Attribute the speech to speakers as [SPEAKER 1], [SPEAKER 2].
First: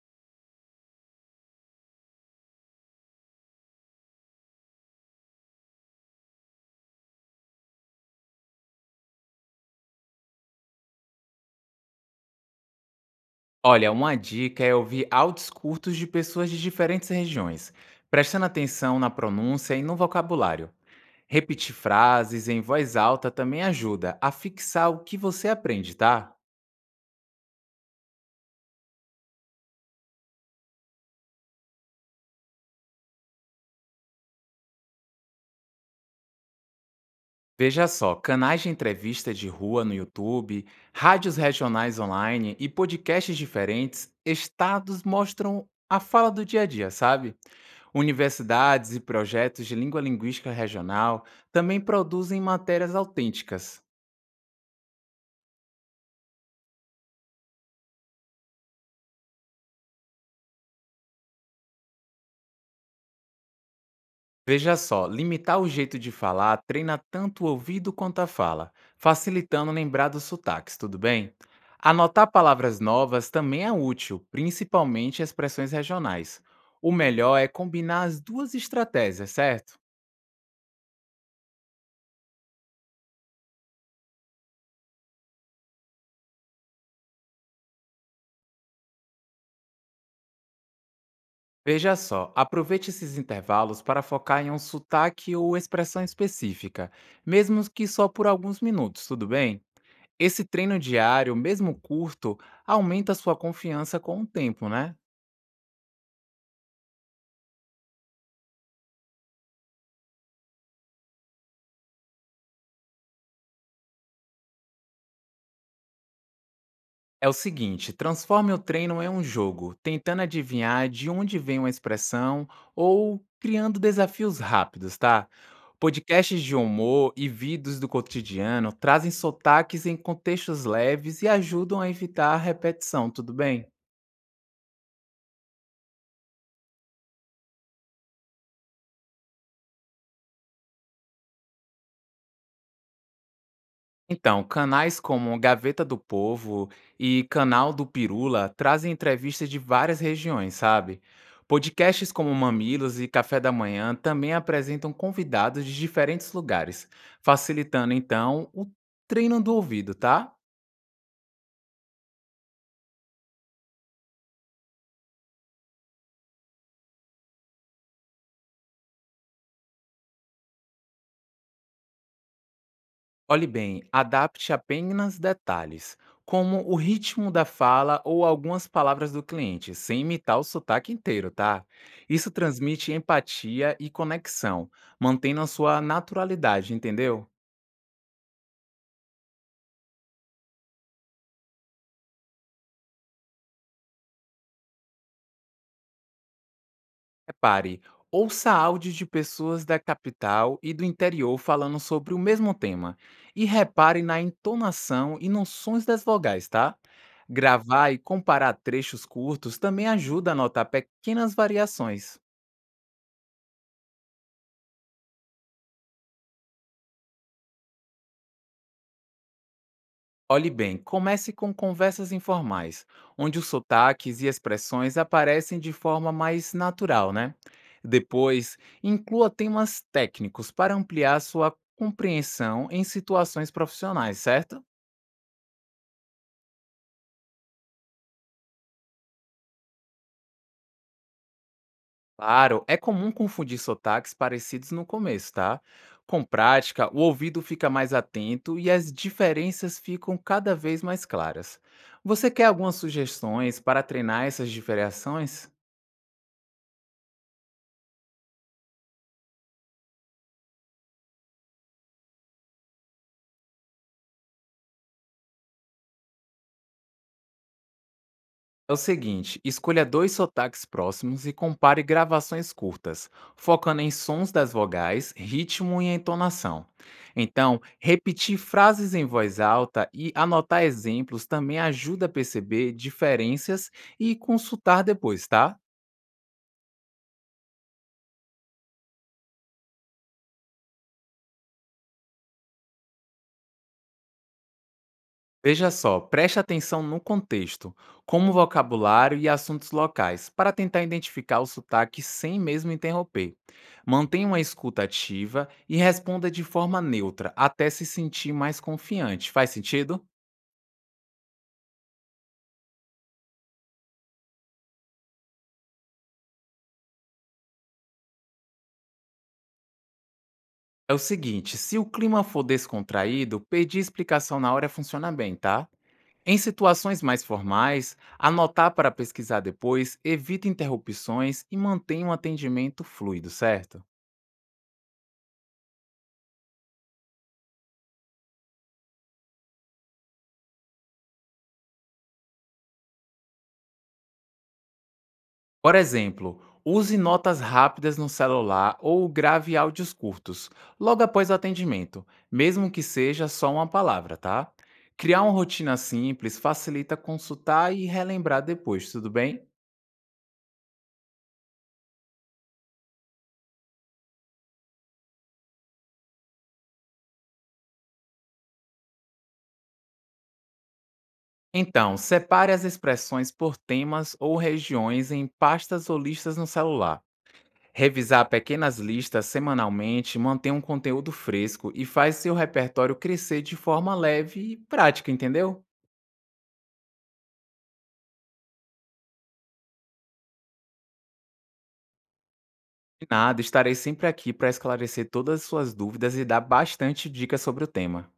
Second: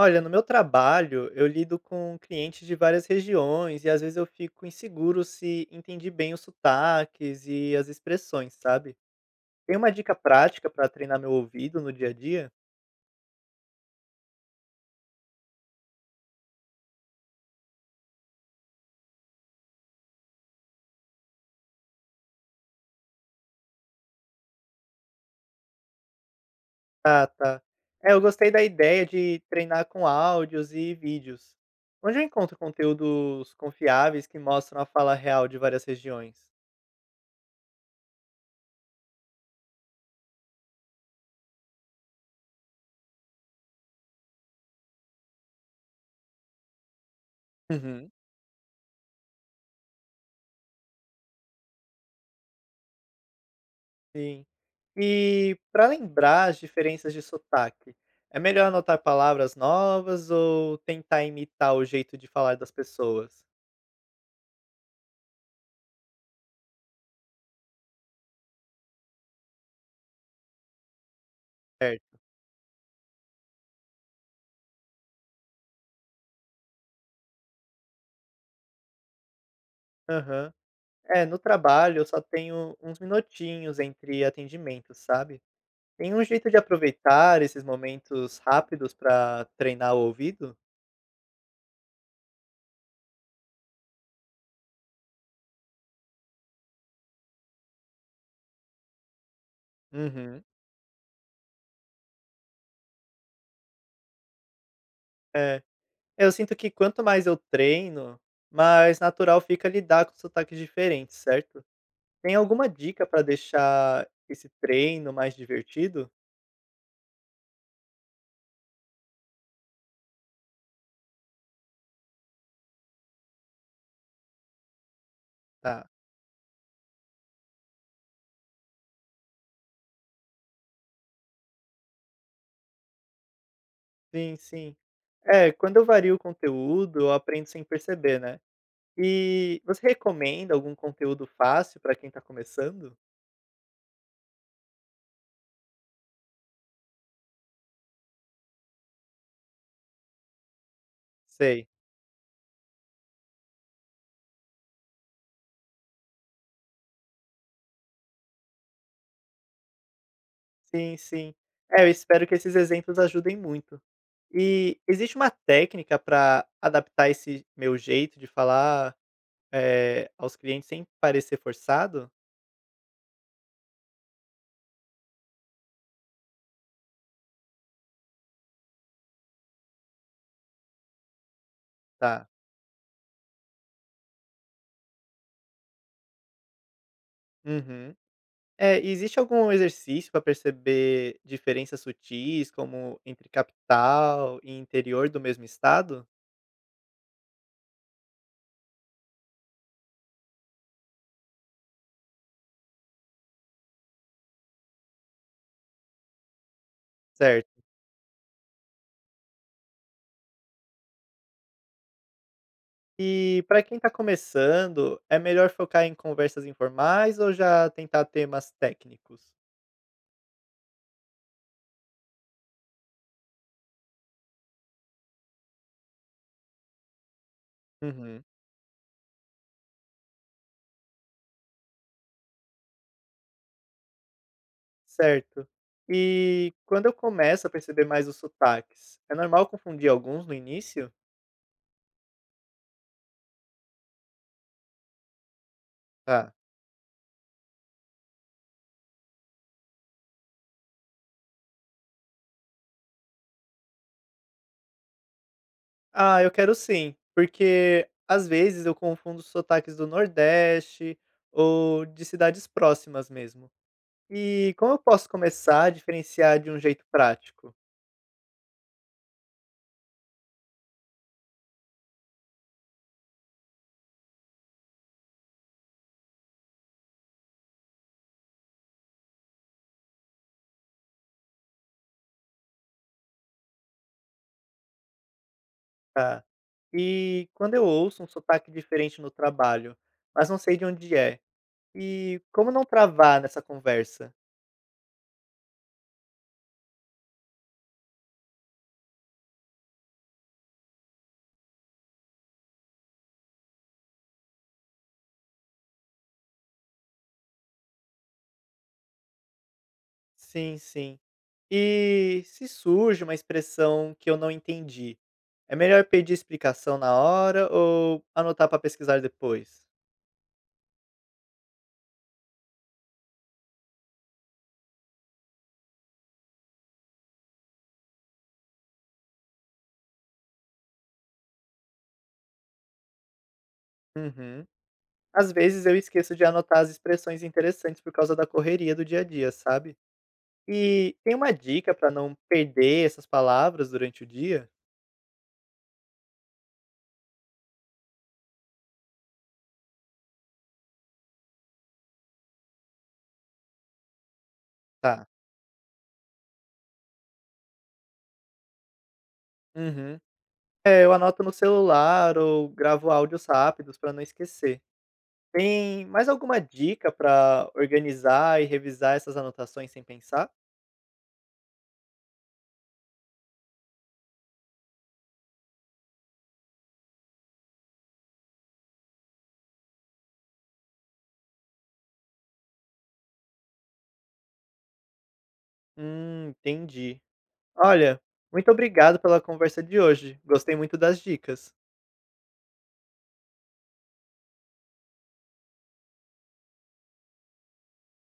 [SPEAKER 1] Olha, no meu trabalho, eu lido com clientes de várias regiões e às vezes eu fico inseguro se entendi bem os sotaques e as expressões, sabe? Tem uma dica prática para treinar meu ouvido no dia a dia?
[SPEAKER 2] Olha, uma dica é ouvir áudios curtos de pessoas de diferentes regiões, prestando atenção na pronúncia e no vocabulário. Repetir frases em voz alta também ajuda a fixar o que você aprende, tá?
[SPEAKER 1] Ah, tá. É, eu gostei da ideia de treinar com áudios e vídeos. Onde eu encontro conteúdos confiáveis que mostram a fala real de várias regiões?
[SPEAKER 2] Veja só, canais de entrevista de rua no YouTube, rádios regionais online e podcasts diferentes, estados mostram a fala do dia a dia, sabe?
[SPEAKER 1] Uhum.
[SPEAKER 2] Universidades e projetos de língua linguística regional também produzem matérias autênticas.
[SPEAKER 1] Sim. E para lembrar as diferenças de sotaque, é melhor anotar palavras novas ou tentar imitar o jeito de falar das pessoas?
[SPEAKER 2] Veja só, limitar o jeito de falar treina tanto o ouvido quanto a fala, facilitando lembrar dos sotaques, tudo bem?
[SPEAKER 1] Certo.
[SPEAKER 2] Anotar palavras novas também é útil, principalmente expressões regionais. O melhor é combinar as duas estratégias, certo?
[SPEAKER 1] Aham. É, no trabalho eu só tenho uns minutinhos entre atendimentos, sabe. Tem um jeito de aproveitar esses momentos rápidos para treinar o ouvido?
[SPEAKER 2] Veja só, aproveite esses intervalos para focar em um sotaque ou expressão específica, mesmo que só por alguns minutos, tudo bem?
[SPEAKER 1] Uhum.
[SPEAKER 2] Esse treino diário, mesmo curto, aumenta sua confiança com o tempo, né?
[SPEAKER 1] É. Eu sinto que quanto mais eu treino, mais natural fica lidar com sotaques diferentes, certo? Tem alguma dica para deixar esse treino mais divertido?
[SPEAKER 2] É o seguinte, transforme o treino em um jogo, tentando adivinhar de onde vem uma expressão ou criando desafios rápidos, tá?
[SPEAKER 1] Tá.
[SPEAKER 2] Podcasts de humor e vídeos do cotidiano trazem sotaques em contextos leves e ajudam a evitar a repetição, tudo bem?
[SPEAKER 1] Sim, sim. É, quando eu vario o conteúdo, eu aprendo sem perceber, né. E você recomenda algum conteúdo fácil para quem tá começando?
[SPEAKER 2] Então, canais como Gaveta do Povo e Canal do Pirula trazem entrevistas de várias regiões, sabe?
[SPEAKER 1] Sei.
[SPEAKER 2] Podcasts como Mamilos e Café da Manhã também apresentam convidados de diferentes lugares, facilitando então o treino do ouvido, tá?
[SPEAKER 1] Sim, sim. É, eu espero que esses exemplos ajudem muito. E existe uma técnica para adaptar esse meu jeito de falar, aos clientes sem parecer forçado?
[SPEAKER 2] Olhe bem, adapte apenas detalhes, como o ritmo da fala ou algumas palavras do cliente, sem imitar o sotaque inteiro, tá?
[SPEAKER 1] Tá.
[SPEAKER 2] Isso transmite empatia e conexão, mantendo a sua naturalidade, entendeu?
[SPEAKER 1] Uhum. É, e existe algum exercício para perceber diferenças sutis, como entre capital e interior do mesmo estado?
[SPEAKER 2] Repare, ouça áudios de pessoas da capital e do interior falando sobre o mesmo tema, e repare na entonação e nos sons das vogais, tá?
[SPEAKER 1] Certo.
[SPEAKER 2] Gravar e comparar trechos curtos também ajuda a notar pequenas variações.
[SPEAKER 1] E para quem está começando, é melhor focar em conversas informais ou já tentar temas técnicos?
[SPEAKER 2] Olhe bem, comece com conversas informais, onde os sotaques e expressões aparecem de forma mais natural, né?
[SPEAKER 1] Uhum,
[SPEAKER 2] Depois, inclua temas técnicos para ampliar sua compreensão em situações profissionais, certo?
[SPEAKER 1] certo. E quando eu começo a perceber mais os sotaques, é normal confundir alguns no início?
[SPEAKER 2] Claro, é comum confundir sotaques parecidos no começo, tá? Com
[SPEAKER 1] Tá.
[SPEAKER 2] prática, o ouvido fica mais atento e as diferenças ficam cada vez mais claras. Você quer algumas sugestões para treinar essas diferenciações?
[SPEAKER 1] Ah, eu quero sim, porque às vezes eu confundo os sotaques do Nordeste ou de cidades próximas mesmo. E como eu posso começar a diferenciar de um jeito prático?
[SPEAKER 2] É o seguinte, escolha dois sotaques próximos e compare gravações curtas, focando em sons das vogais, ritmo e entonação. Então, repetir frases em voz alta e anotar exemplos também ajuda a perceber diferenças e consultar depois, tá?
[SPEAKER 1] Tá. E quando eu ouço um sotaque diferente no trabalho, mas não sei de onde é. E como não travar nessa conversa?
[SPEAKER 2] Veja só, preste atenção no contexto, como vocabulário e assuntos locais, para tentar identificar o sotaque sem mesmo interromper. Mantenha uma escuta ativa e responda de forma neutra, até se sentir mais confiante. Faz sentido?
[SPEAKER 1] Sim, sim. E se surge uma expressão que eu não entendi, é melhor pedir explicação na hora ou anotar para pesquisar depois?
[SPEAKER 2] É o seguinte, se o clima for descontraído, pedir explicação na hora funciona bem, tá? Em situações mais formais, anotar para pesquisar depois, evita interrupções e mantenha um atendimento fluido, certo?
[SPEAKER 1] Uhum. Às vezes eu esqueço de anotar as expressões interessantes por causa da correria do dia a dia, sabe? E tem uma dica pra não perder essas palavras durante o dia?
[SPEAKER 2] Por exemplo, use notas rápidas no celular ou grave áudios curtos, logo após o atendimento, mesmo que seja só uma palavra, tá?
[SPEAKER 1] Tá.
[SPEAKER 2] Criar uma rotina simples facilita consultar e relembrar depois, tudo bem?
[SPEAKER 1] Uhum. É, eu anoto no celular ou gravo áudios rápidos pra não esquecer. Tem mais alguma dica pra organizar e revisar essas anotações sem pensar?
[SPEAKER 2] Então, separe as expressões por temas ou regiões em pastas ou listas no celular. Revisar pequenas listas semanalmente mantém um conteúdo fresco e faz seu repertório crescer de forma leve e prática, entendeu?
[SPEAKER 1] Entendi. Olha, muito obrigado pela conversa de hoje. Gostei muito das dicas.
[SPEAKER 2] De nada, estarei sempre aqui para esclarecer todas as suas dúvidas e dar bastante dicas sobre o tema.